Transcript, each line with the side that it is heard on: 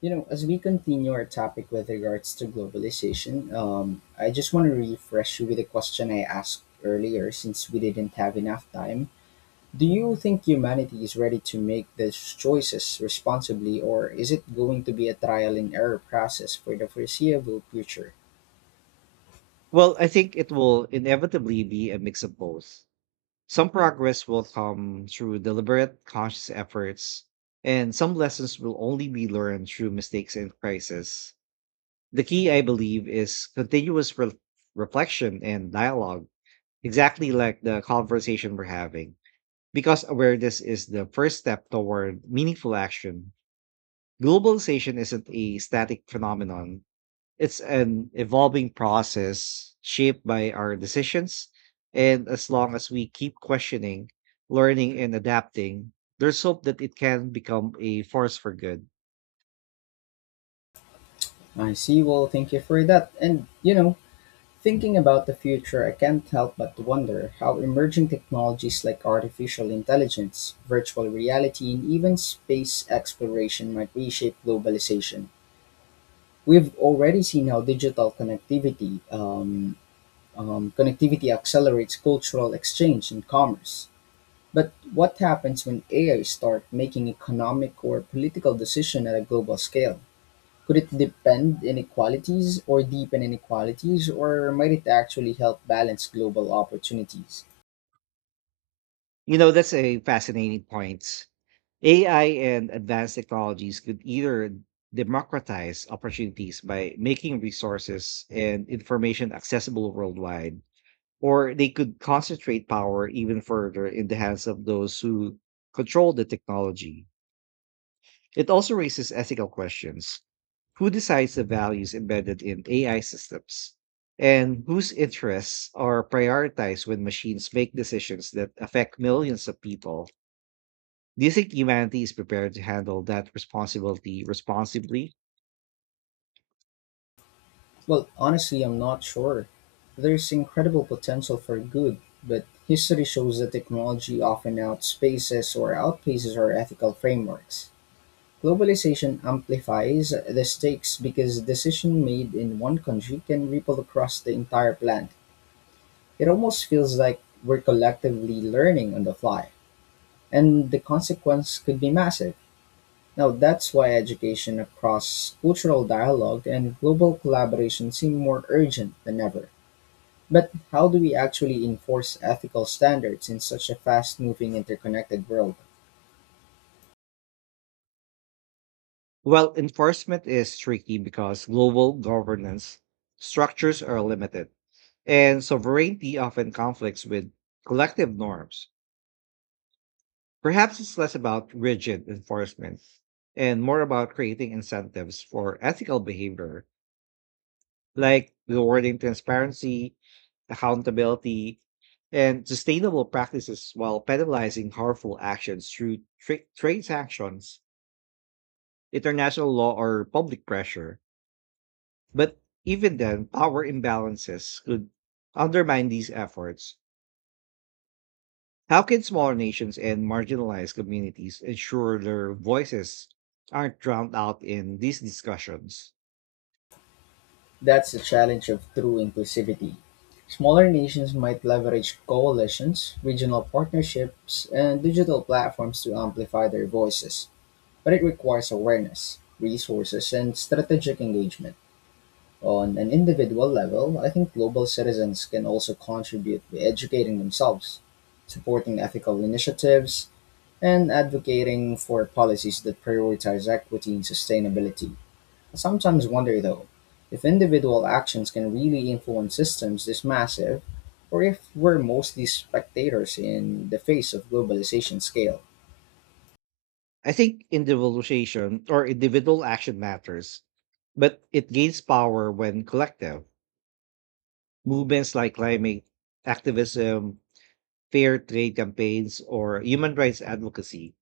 left: You know, as we continue our topic with regards to globalization, I just want to refresh you with a question I asked earlier since we didn't have enough time. Do you think humanity is ready to make these choices responsibly, or is it going to be a trial and error process for the foreseeable future?
right: Well, I think it will inevitably be a mix of both. Some progress will come through deliberate, conscious efforts, and some lessons will only be learned through mistakes and crisis. The key, I believe, is continuous reflection and dialogue, exactly like the conversation we're having, because awareness is the first step toward meaningful action. Globalization isn't a static phenomenon, it's an evolving process shaped by our decisions. And as long as we keep questioning, learning, and adapting, there's hope that it can become a force for good.
left: I see. Well, thank you for that. And, you know, thinking about the future, I can't help but wonder how emerging technologies like artificial intelligence, virtual reality, and even space exploration might reshape globalization. We've already seen how digital connectivity accelerates cultural exchange and commerce. But what happens when AI start making economic or political decisions at a global scale? Could it depend inequalities or deepen inequalities, or might it actually help balance global opportunities?
right: That's a fascinating point. AI and advanced technologies could either democratize opportunities by making resources and information accessible worldwide, or they could concentrate power even further in the hands of those who control the technology. It also raises ethical questions. Who decides the values embedded in AI systems? And whose interests are prioritized when machines make decisions that affect millions of people? Do you think humanity is prepared to handle that responsibility responsibly?
left: Well, honestly, I'm not sure. There's incredible potential for good, but history shows that technology often outspaces or outpaces our ethical frameworks. Globalization amplifies the stakes because decision made in one country can ripple across the entire planet. It almost feels like we're collectively learning on the fly, and the consequence could be massive. Now that's why education across cultural dialogue and global collaboration seem more urgent than ever. But how do we actually enforce ethical standards in such a fast moving interconnected world?
right: Well, enforcement is tricky because global governance structures are limited, and sovereignty often conflicts with collective norms. Perhaps it's less about rigid enforcement and more about creating incentives for ethical behavior, like rewarding transparency, accountability, and sustainable practices while penalizing harmful actions through trade sanctions, international law, or public pressure. But even then, power imbalances could undermine these efforts. How can smaller nations and marginalized communities ensure their voices aren't drowned out in these discussions?
left: That's the challenge of true inclusivity. Smaller nations might leverage coalitions, regional partnerships, and digital platforms to amplify their voices, but it requires awareness, resources, and strategic engagement. On an individual level, I think global citizens can also contribute by educating themselves, supporting ethical initiatives, and advocating for policies that prioritize equity and sustainability. I sometimes wonder, though, if individual actions can really influence systems this massive, or if we're mostly spectators in the face of globalization scale.
right: I think individualization or individual action matters, but it gains power when collective. Movements like climate activism, fair trade campaigns, or human rights advocacy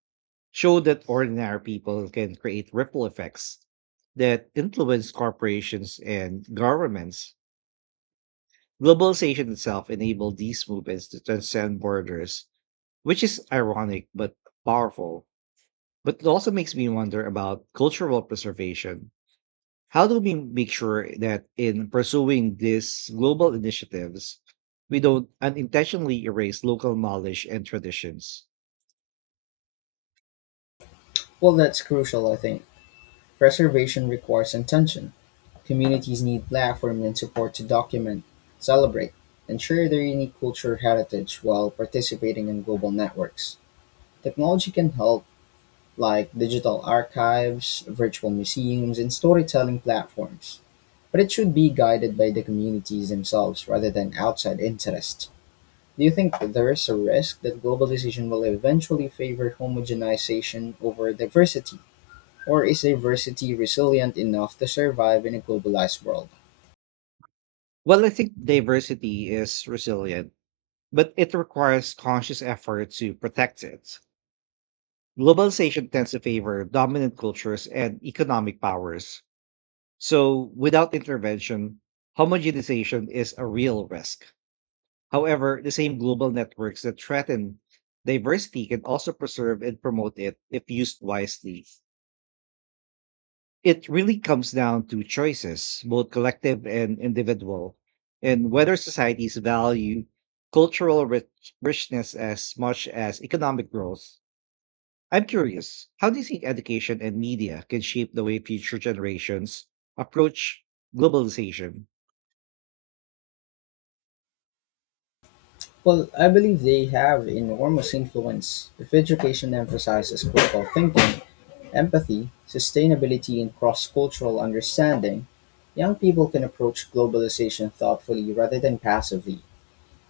right: show that ordinary people can create ripple effects that influence corporations and governments. Globalization itself enabled these movements to transcend borders, which is ironic but powerful. But it also makes me wonder about cultural preservation. How do we make sure that in pursuing these global initiatives, we don't unintentionally erase local knowledge and traditions?
left: Well, that's crucial, I think. Preservation requires intention; communities need platform and support to document, celebrate, and share their unique cultural heritage while participating in global networks. Technology can help, like digital archives, virtual museums, and storytelling platforms, but it should be guided by the communities themselves rather than outside interest. Do you think there is a risk that globalization will eventually favor homogenization over diversity? Or is diversity resilient enough to survive in a globalized world?
right: Well, I think diversity is resilient, but it requires conscious effort to protect it. Globalization tends to favor dominant cultures and economic powers, so, without intervention, homogenization is a real risk. However, the same global networks that threaten diversity can also preserve and promote it if used wisely. It really comes down to choices, both collective and individual, and whether societies value cultural richness as much as economic growth. I'm curious, how do you think education and media can shape the way future generations approach globalization?
left: Well, I believe they have enormous influence. If education emphasizes critical thinking, empathy, sustainability, and cross cultural understanding, young people can approach globalization thoughtfully rather than passively.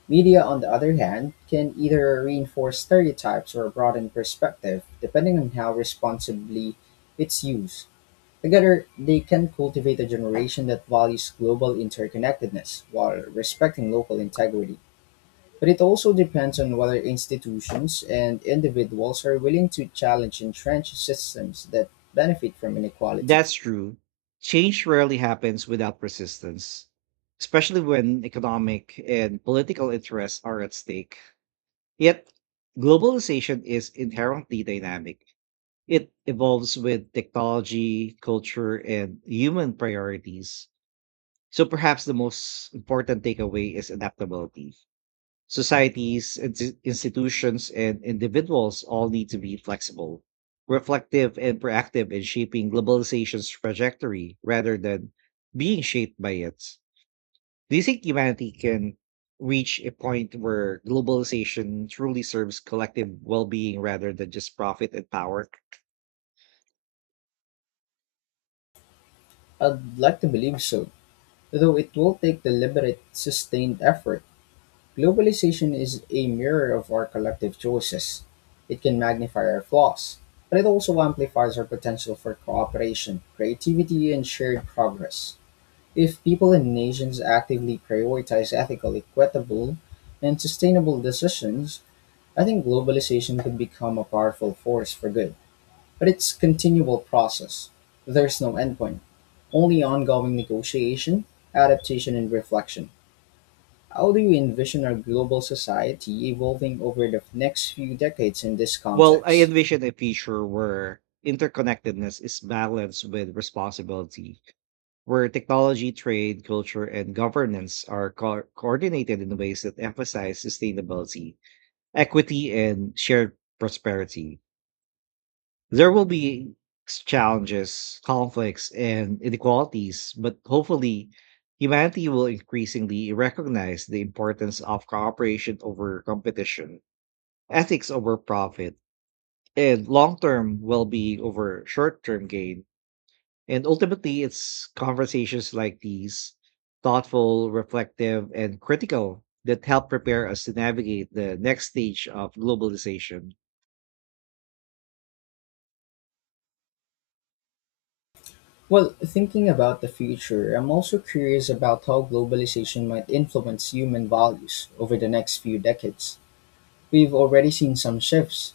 left: Media, on the other hand, can either reinforce stereotypes or broaden perspective, depending on how responsibly it's used. Together, they can cultivate a generation that values global interconnectedness while respecting local integrity. But it also depends on whether institutions and individuals are willing to challenge entrenched systems that benefit from inequality.
right: That's true. Change rarely happens without resistance, especially when economic and political interests are at stake. Yet, globalization is inherently dynamic. It evolves with technology, culture, and human priorities. So, perhaps the most important takeaway is adaptability. Societies, institutions, and individuals all need to be flexible, reflective, and proactive in shaping globalization's trajectory rather than being shaped by it. Do you think humanity can reach a point where globalization truly serves collective well being rather than just profit and power?
left: I'd like to believe so, though it will take deliberate, sustained effort. Globalization is a mirror of our collective choices. It can magnify our flaws, but it also amplifies our potential for cooperation, creativity, and shared progress. If people and nations actively prioritize ethical, equitable, and sustainable decisions, I think globalization could become a powerful force for good. But it's continual process. There's no endpoint, only ongoing negotiation, adaptation, and reflection. How do you envision our global society evolving over the next few decades in this
right: Well, I
left: context?
right: envision a future where interconnectedness is balanced with responsibility, where technology, trade, culture, and governance are coordinated in ways that emphasize sustainability, equity, and shared prosperity. There will be challenges, conflicts, and inequalities, but hopefully, humanity will increasingly recognize the importance of cooperation over competition, ethics over profit, and long term well being over short term gain. And ultimately, it's conversations like these, thoughtful, reflective, and critical, that help prepare us to navigate the next stage of globalization.
left: Well, thinking about the future, I'm also curious about how globalization might influence human values over the next few decades. We've already seen some shifts.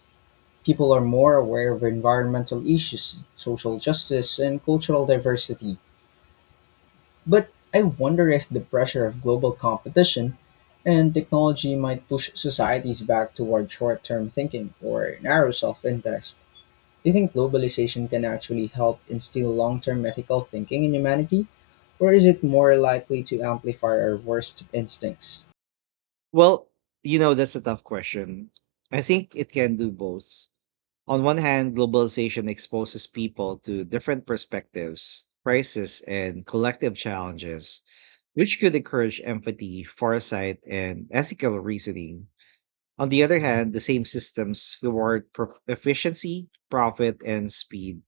left: People are more aware of environmental issues, social justice, and cultural diversity. But I wonder if the pressure of global competition and technology might push societies back toward short term thinking or narrow self interest. Do you think globalization can actually help instill long term ethical thinking in humanity? Or is it more likely to amplify our worst instincts?
right: Well, that's a tough question. I think it can do both. On one hand, globalization exposes people to different perspectives, crises, and collective challenges, which could encourage empathy, foresight, and ethical reasoning. On the other hand, the same systems reward efficiency, profit, and speed,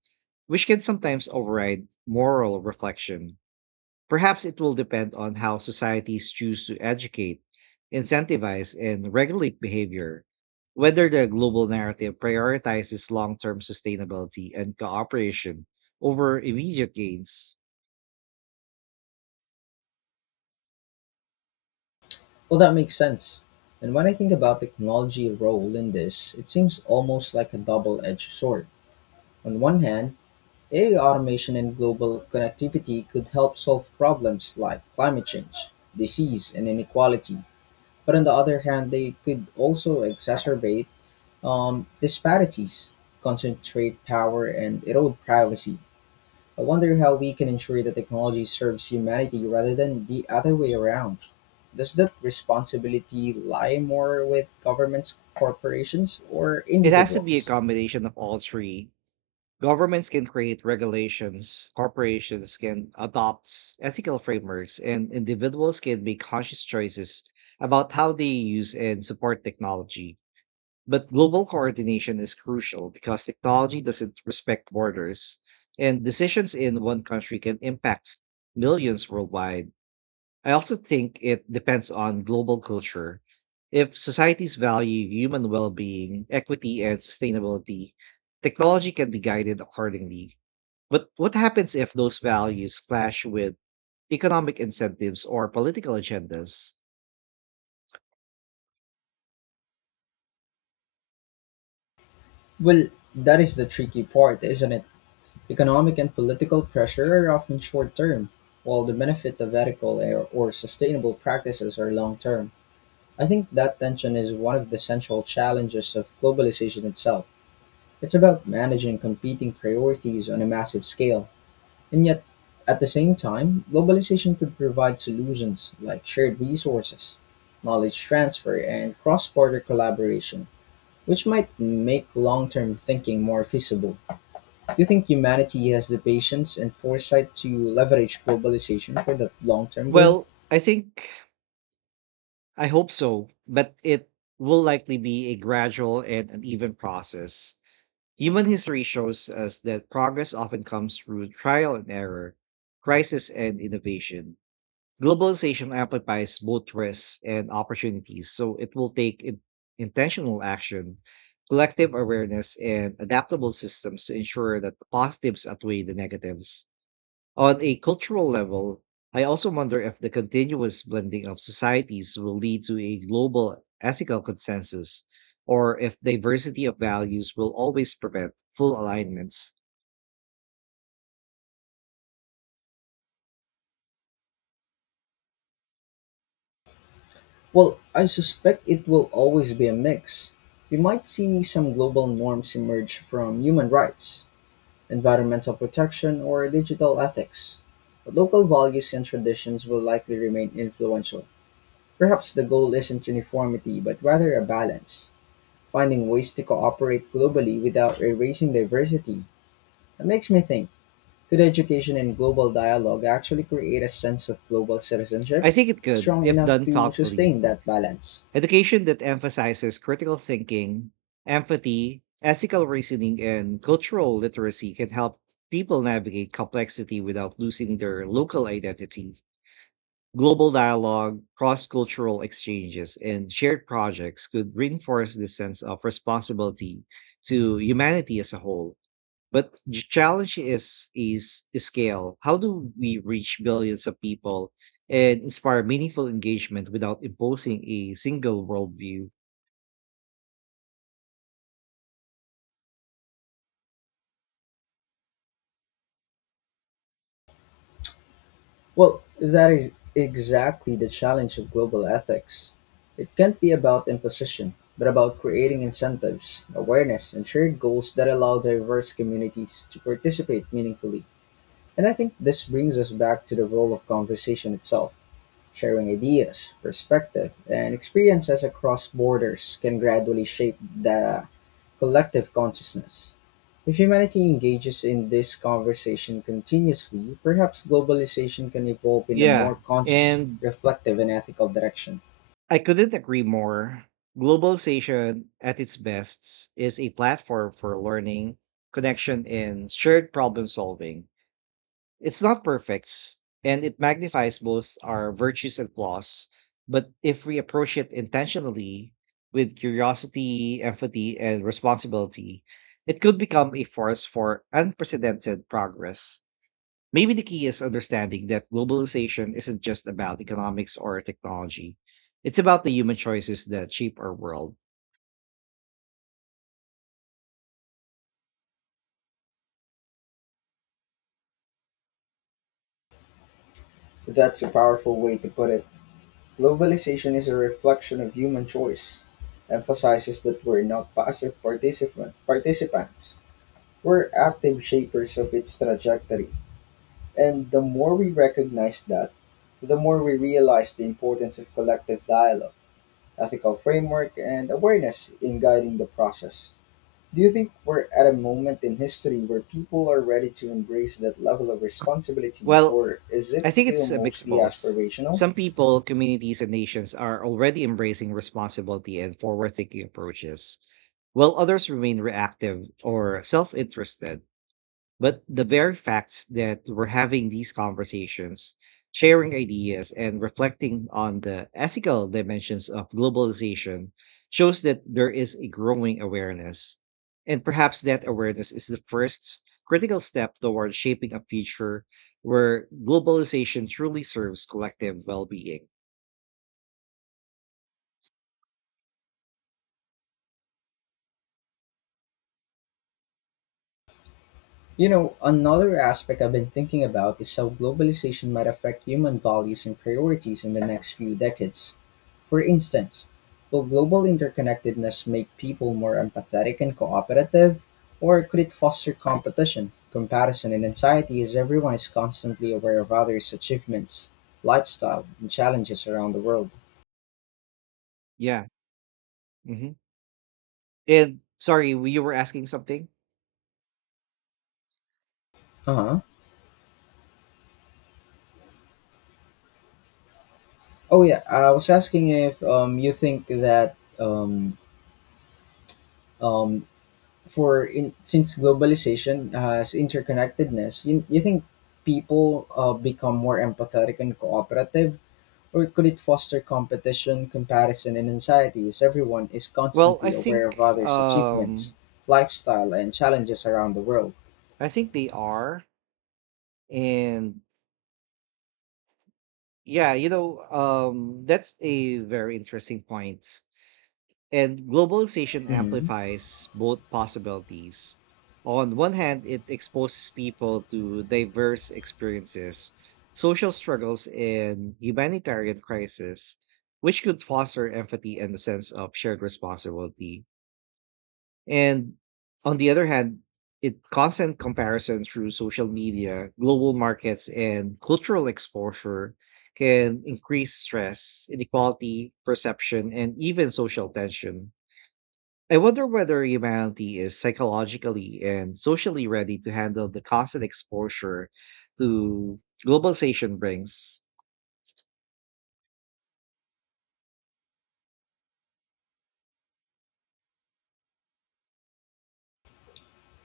right: which can sometimes override moral reflection. Perhaps it will depend on how societies choose to educate, incentivize, and regulate behavior, whether the global narrative prioritizes long term sustainability and cooperation over immediate gains.
left: Well, that makes sense. And when I think about technology role in this, it seems almost like a double-edged sword. On one hand, AI automation and global connectivity could help solve problems like climate change, disease, and inequality. But on the other hand, they could also exacerbate disparities, concentrate power, and erode privacy. I wonder how we can ensure that technology serves humanity rather than the other way around. Does that responsibility lie more with governments, corporations, or
right: It has to be a
left: individuals?
right: combination of all three. Governments can create regulations, corporations can adopt ethical frameworks, and individuals can make conscious choices about how they use and support technology. But global coordination is crucial because technology doesn't respect borders, and decisions in one country can impact millions worldwide. I also think it depends on global culture. If societies value human well being, equity, and sustainability, technology can be guided accordingly, but what happens if those values clash with economic incentives or political agendas?
left: Well, that is the tricky part, isn't it? Economic and political pressure are often short term, while the benefit of ethical or sustainable practices are long term. I think that tension is one of the central challenges of globalization itself. It's about managing competing priorities on a massive scale. And yet, at the same time, globalization could provide solutions like shared resources, knowledge transfer, and cross border collaboration, which might make long term thinking more feasible. Do you think humanity has the patience and foresight to leverage globalization for that long term good?
right: Well, I think, I hope so, but it will likely be a gradual and uneven process. Human history shows us that progress often comes through trial and error, crisis, and innovation. Globalization amplifies both risks and opportunities, so it will take intentional action, collective awareness, and adaptable systems to ensure that the positives outweigh the negatives. On a cultural level, I also wonder if the continuous blending of societies will lead to a global ethical consensus, or if diversity of values will always prevent full alignments.
left: Well, I suspect it will always be a mix. We might see some global norms emerge from human rights, environmental protection, or digital ethics, but local values and traditions will likely remain influential. Perhaps the goal isn't uniformity, but rather a balance, finding ways to cooperate globally without erasing diversity. That makes me think, could education and global dialogue actually create a sense of global citizenship
right: I think it could,
left: strong
right: if
left: enough
right: done
left: to
right: thoughtfully.
left: sustain that balance?
right: Education that emphasizes critical thinking, empathy, ethical reasoning, and cultural literacy can help people navigate complexity without losing their local identity. Global dialogue, cross cultural exchanges, and shared projects could reinforce this sense of responsibility to humanity as a whole. But the challenge is scale. How do we reach billions of people and inspire meaningful engagement without imposing a single worldview?
left: Well, that is exactly the challenge of global ethics. It can't be about imposition, but about creating incentives, awareness, and shared goals that allow diverse communities to participate meaningfully. And I think this brings us back to the role of conversation itself. Sharing ideas, perspective, and experiences across borders can gradually shape the collective consciousness. If humanity engages in this conversation continuously, perhaps globalization can evolve in a more
right: Yeah,
left: conscious,
right: and
left: reflective, and ethical direction.
right: I couldn't agree more. Globalization at its best is a platform for learning, connection, and shared problem solving. It's not perfect, and it magnifies both our virtues and flaws. But if we approach it intentionally with curiosity, empathy, and responsibility, it could become a force for unprecedented progress. Maybe the key is understanding that globalization isn't just about economics or technology. It's about the human choices that shape our world.
left: That's a powerful way to put it. Globalization is a reflection of human choice, emphasizes that we're not participants, we're active shapers of its trajectory. And the more we recognize that, the more we realize the importance of collective dialogue, ethical framework, and awareness in guiding the process. Do you think we're at a moment in history where people are ready to embrace that level of responsibility,
right: Well,
left: or is it
right: I think
left: still
right: it's a mix of
left: mostly
right: both.
left: aspirational?
right: Some people, communities, and nations are already embracing responsibility and forward thinking approaches, while others remain reactive or self interested. But the very facts that we're having these conversations, sharing ideas, and reflecting on the ethical dimensions of globalization shows that there is a growing awareness. And perhaps that awareness is the first critical step toward shaping a future where globalization truly serves collective well being.
left: You know, another aspect I've been thinking about is how globalization might affect human values and priorities in the next few decades. For instance, will global interconnectedness make people more empathetic and cooperative, or could it foster competition, comparison, and anxiety as everyone is constantly aware of others' achievements, lifestyle, and challenges around the world?
right: Yeah. hmm And sorry, you were asking something?
left: Uh huh. Oh yeah, I was asking if you think that um, since globalization has interconnectedness, you think people become more empathetic and cooperative, or could it foster competition, comparison, and anxiety as everyone is
right: Well, I
left: constantly aware of
right: think
left: others' achievements,
right: um
left: lifestyle, and challenges around the world?
right: I think they are. And yeah, that's a very interesting point. And globalization
left: Mhm.
right: amplifies both possibilities. On one hand, it exposes people to diverse experiences, social struggles, and humanitarian crises, which could foster empathy and a sense of shared responsibility. And on the other hand, it constant comparison through social media, global markets, and cultural exposure can increase stress, inequality, perception, and even social tension. I wonder whether humanity is psychologically and socially ready to handle the constant exposure to globalization brings.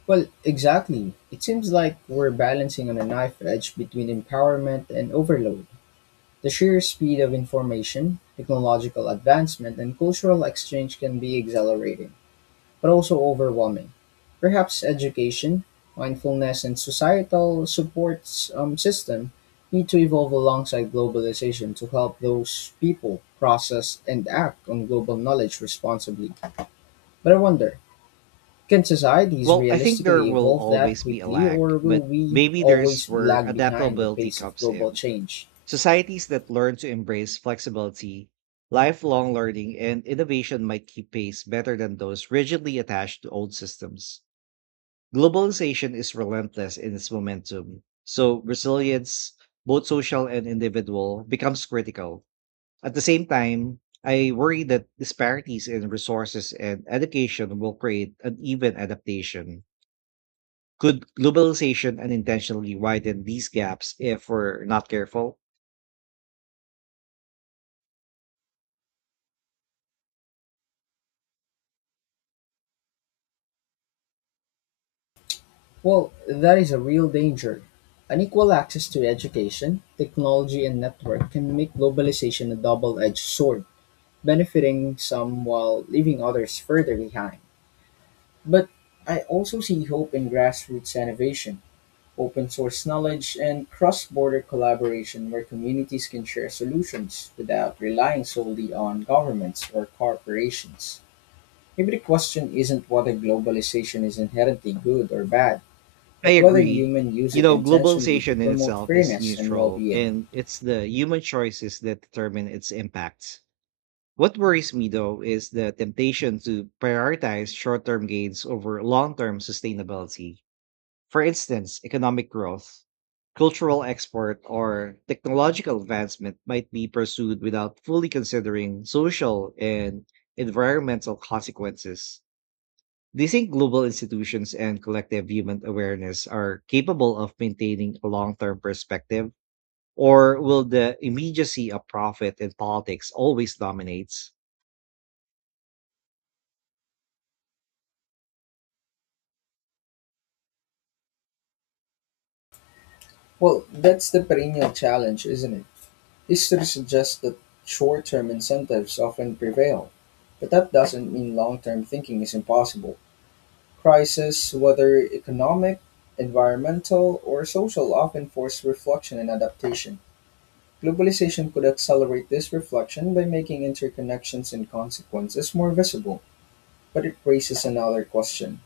left: Well, exactly. It seems like we're balancing on a knife edge between empowerment and overload. The sheer speed of information, technological advancement, and cultural exchange can be exhilarating but also overwhelming. Perhaps education, mindfulness, and societal support system need to evolve alongside globalization to help those people process and act on global knowledge responsibly. But I wonder, can societies
right: Well, I think there
left: realistically
right: will
left: evolve that
right: always be a
left: quickly,
right: lag,
left: or will
right: but
left: we
right: maybe there's
left: always
right: where
left: lag behind the
right: adaptability
left: pace of
right: comes
left: global
right: in.
left: change?
right: Societies that learn to embrace flexibility, lifelong learning, and innovation might keep pace better than those rigidly attached to old systems. Globalization is relentless in its momentum, so resilience, both social and individual, becomes critical. At the same time, I worry that disparities in resources and education will create uneven adaptation. Could globalization unintentionally widen these gaps if we're not careful?
left: Well, that is a real danger. Unequal access to education, technology, and network can make globalization a double edged sword, benefiting some while leaving others further behind. But I also see hope in grassroots innovation, open source knowledge, and cross border collaboration where communities can share solutions without relying solely on governments or corporations. Maybe the question isn't whether globalization is inherently good or bad,
right: I
left: but whether
right: agree.
left: humans use it intentionally to
right: Globalization in
left: promote
right: itself is
left: fairness and well
right: neutral,
left: being.
right: and it's the human choices that determine its impacts. What worries me, though, is the temptation to prioritize short term gains over long term sustainability. For instance, economic growth, cultural export, or technological advancement might be pursued without fully considering social and environmental consequences. Do you think global institutions and collective human awareness are capable of maintaining a long term perspective? Or will the immediacy of profit and politics always dominates?
left: Well, that's the perennial challenge, isn't it? History suggests that short-term incentives often prevail, but that doesn't mean long-term thinking is impossible. Crises, whether economic, environmental, or social, often force reflection and adaptation. Globalization could accelerate this reflection by making interconnections and consequences more visible, but it raises another question.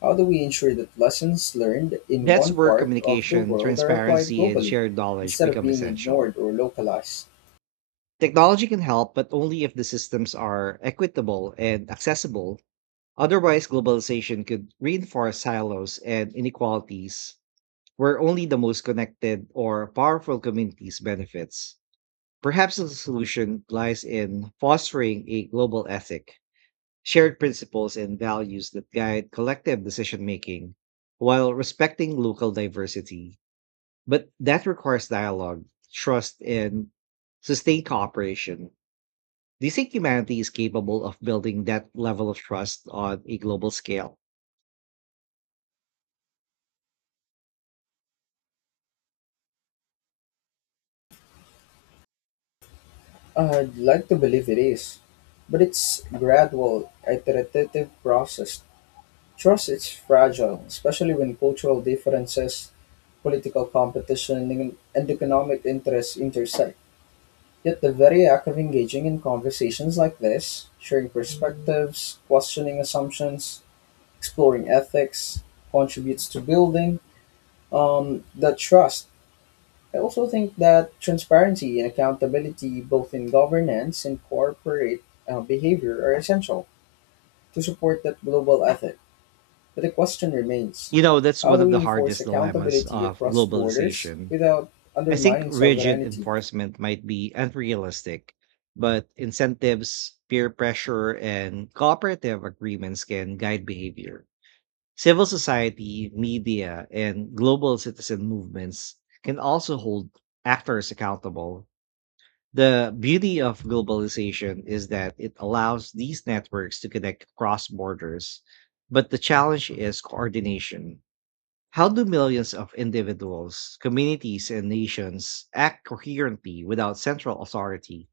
left: How do we ensure that lessons learned in
right: That's
left: one
right: where
left: part of the
right: communication,
left: world are applied
right: transparency, and
left: globally
right: shared knowledge
left: instead of
right: become
left: being
right: essential.
left: ignored or localized?
right: Technology can help, but only if the systems are equitable and accessible. Otherwise, globalization could reinforce silos and inequalities where only the most connected or powerful communities benefits. Perhaps the solution lies in fostering a global ethic, shared principles and values that guide collective decision making while respecting local diversity. But that requires dialogue, trust, and sustained cooperation. Do you think humanity is capable of building that level of trust on a global scale?
left: I'd like to believe it is, but it's gradual, iterative process. Trust is fragile, especially when cultural differences, political competition, and economic interests intersect. Yet the very act of engaging in conversations like this, sharing perspectives, questioning assumptions, exploring ethics, contributes to building the trust. I also think that transparency and accountability, both in governance and corporate behavior, are essential to support that global ethic. But the question remains,
right: That's
left: how
right: one
left: do
right: of
left: we
right: the
left: enforce
right: hardest dilemmas
left: accountability
right: of
left: across borders
right: globalization.
left: without
right: I think
left: undermining
right: rigid
left: sovereignty?
right: enforcement might be unrealistic, but incentives, peer pressure, and cooperative agreements can guide behavior. Civil society, media, and global citizen movements can also hold actors accountable. The beauty of globalization is that it allows these networks to connect across borders, but the challenge is coordination. How do millions of individuals, communities, and nations act coherently without central authority?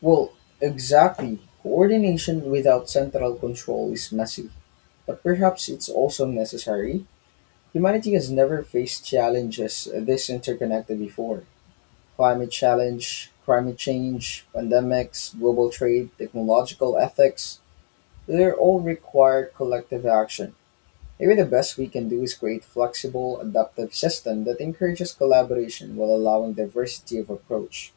left: Well, exactly. Coordination without central control is messy, but perhaps it's also necessary. Humanity has never faced challenges this interconnected before. Climate change, pandemics, global trade, technological ethics, they all require collective action. Maybe the best we can do is create flexible, adaptive system that encourages collaboration while allowing diversity of approach.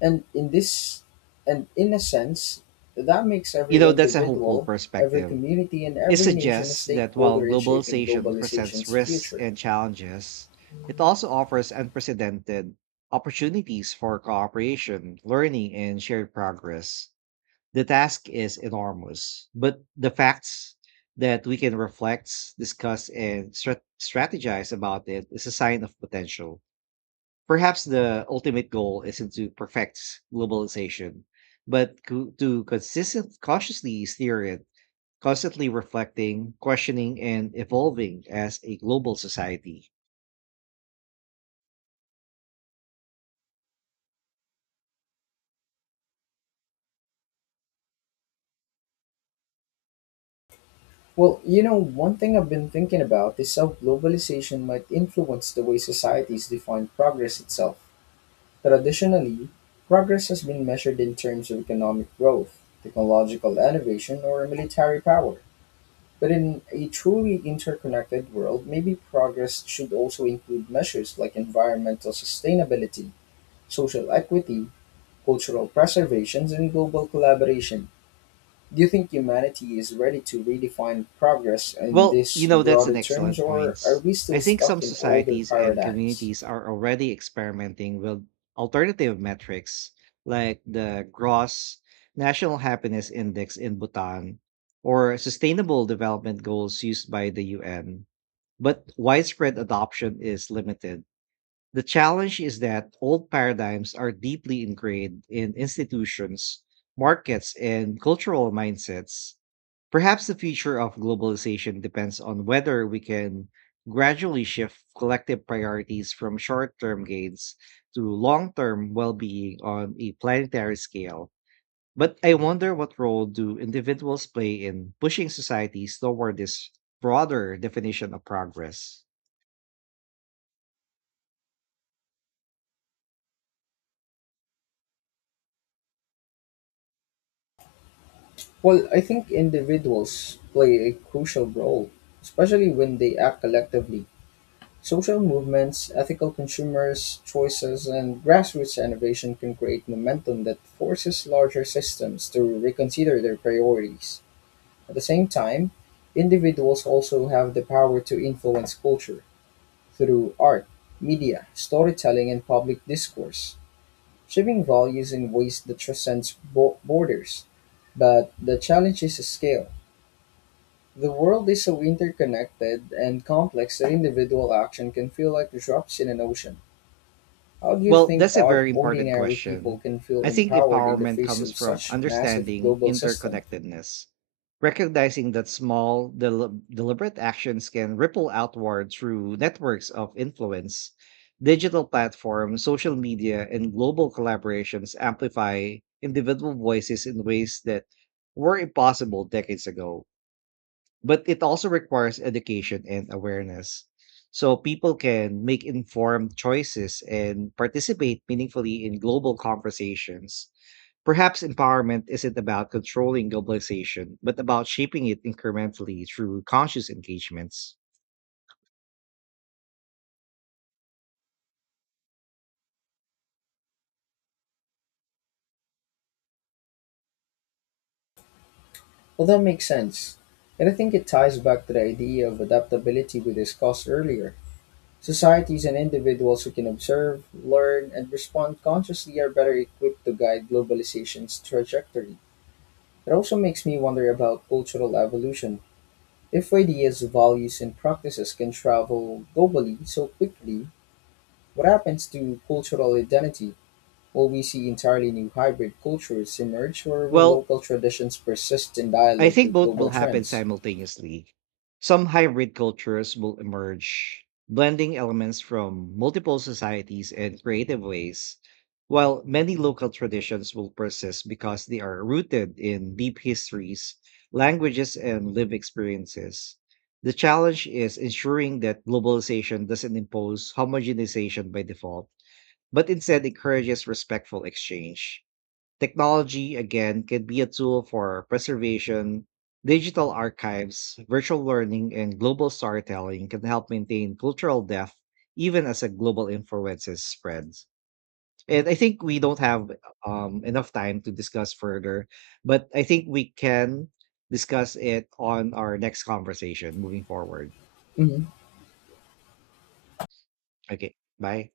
left: And in this and in a sense, that makes every
right: That's a hopeful
left: individual, every
right: perspective.
left: community and
right: It
left: every nation a
right: suggests that while
left: stakeholder in shaping
right: globalization presents
left: globalization's
right: risks
left: future.
right: and challenges, it also offers unprecedented opportunities for cooperation, learning, and shared progress. The task is enormous, but the facts that we can reflect, discuss, and strategize about it is a sign of potential. Perhaps the ultimate goal isn't to perfect globalization, but to consistent, cautiously steer it, constantly reflecting, questioning, and evolving as a global society.
left: Well, you know, one thing I've been thinking about is how globalization might influence the way societies define progress itself. Traditionally, progress has been measured in terms of economic growth, technological innovation, or military power. But in a truly interconnected world, maybe progress should also include measures like environmental sustainability, social equity, cultural preservations, and global collaboration. Do you think humanity is ready to redefine progress in
right: Well,
left: these
right: that's an
left: broader terms,
right: excellent
left: or are
right: point.
left: we
right: I
left: still
right: think some
left: stuck in older
right: societies and
left: paradigms?
right: communities are already experimenting with alternative metrics like the gross national happiness index in Bhutan or sustainable development goals used by the UN, but widespread adoption is limited. The challenge is that old paradigms are deeply ingrained in institutions, markets, and cultural mindsets. Perhaps the future of globalization depends on whether we can gradually shift collective priorities from short term gains to long term well being on a planetary scale. But I wonder, what role do individuals play in pushing societies toward this broader definition of progress?
left: Well, I think individuals play a crucial role, especially when they act collectively. Social movements, ethical consumers' choices, and grassroots innovation can create momentum that forces larger systems to reconsider their priorities. At the same time, individuals also have the power to influence culture through art, media, storytelling, and public discourse, shaping values in ways that transcends borders. But the challenge is scale. The world is so interconnected and complex that individual action can feel like drops in an ocean. How do you
right: Well,
left: think
right: that's a
left: our
right: very important
left: ordinary people
right: question.
left: can feel
right: I think
left: empowered in the
right: empowerment
left: face
right: comes
left: of
right: from
left: such massive
right: understanding
left: global system?
right: interconnectedness, recognizing that small, deliberate actions can ripple outward through networks of influence. Digital platforms, social media, and global collaborations amplify individual voices in ways that were impossible decades ago, but it also requires education and awareness so people can make informed choices and participate meaningfully in global conversations. Perhaps empowerment isn't about controlling globalization but about shaping it incrementally through conscious engagements.
left: Well, that makes sense. And I think it ties back to the idea of adaptability we discussed earlier. Societies and individuals who can observe, learn, and respond consciously are better equipped to guide globalization's trajectory. It also makes me wonder about cultural evolution. If ideas, values, and practices can travel globally so quickly, what happens to cultural identity? Will we see entirely new hybrid cultures emerge, or will
right: Well,
left: local traditions persist in
right: I
left: dialogue
right: think
left: with
right: both will
left: global
right: happen
left: trends?
right: simultaneously. Some hybrid cultures will emerge, blending elements from multiple societies in creative ways, while many local traditions will persist because they are rooted in deep histories, languages, and lived experiences. The challenge is ensuring that globalization doesn't impose homogenization by default, but instead encourages respectful exchange. Technology, again, can be a tool for preservation. Digital archives, virtual learning, and global storytelling can help maintain cultural depth even as a global influences spreads. And I think we don't have enough time to discuss further, but I think we can discuss it on our next conversation moving forward.
left: Mhm.
right: Okay, bye.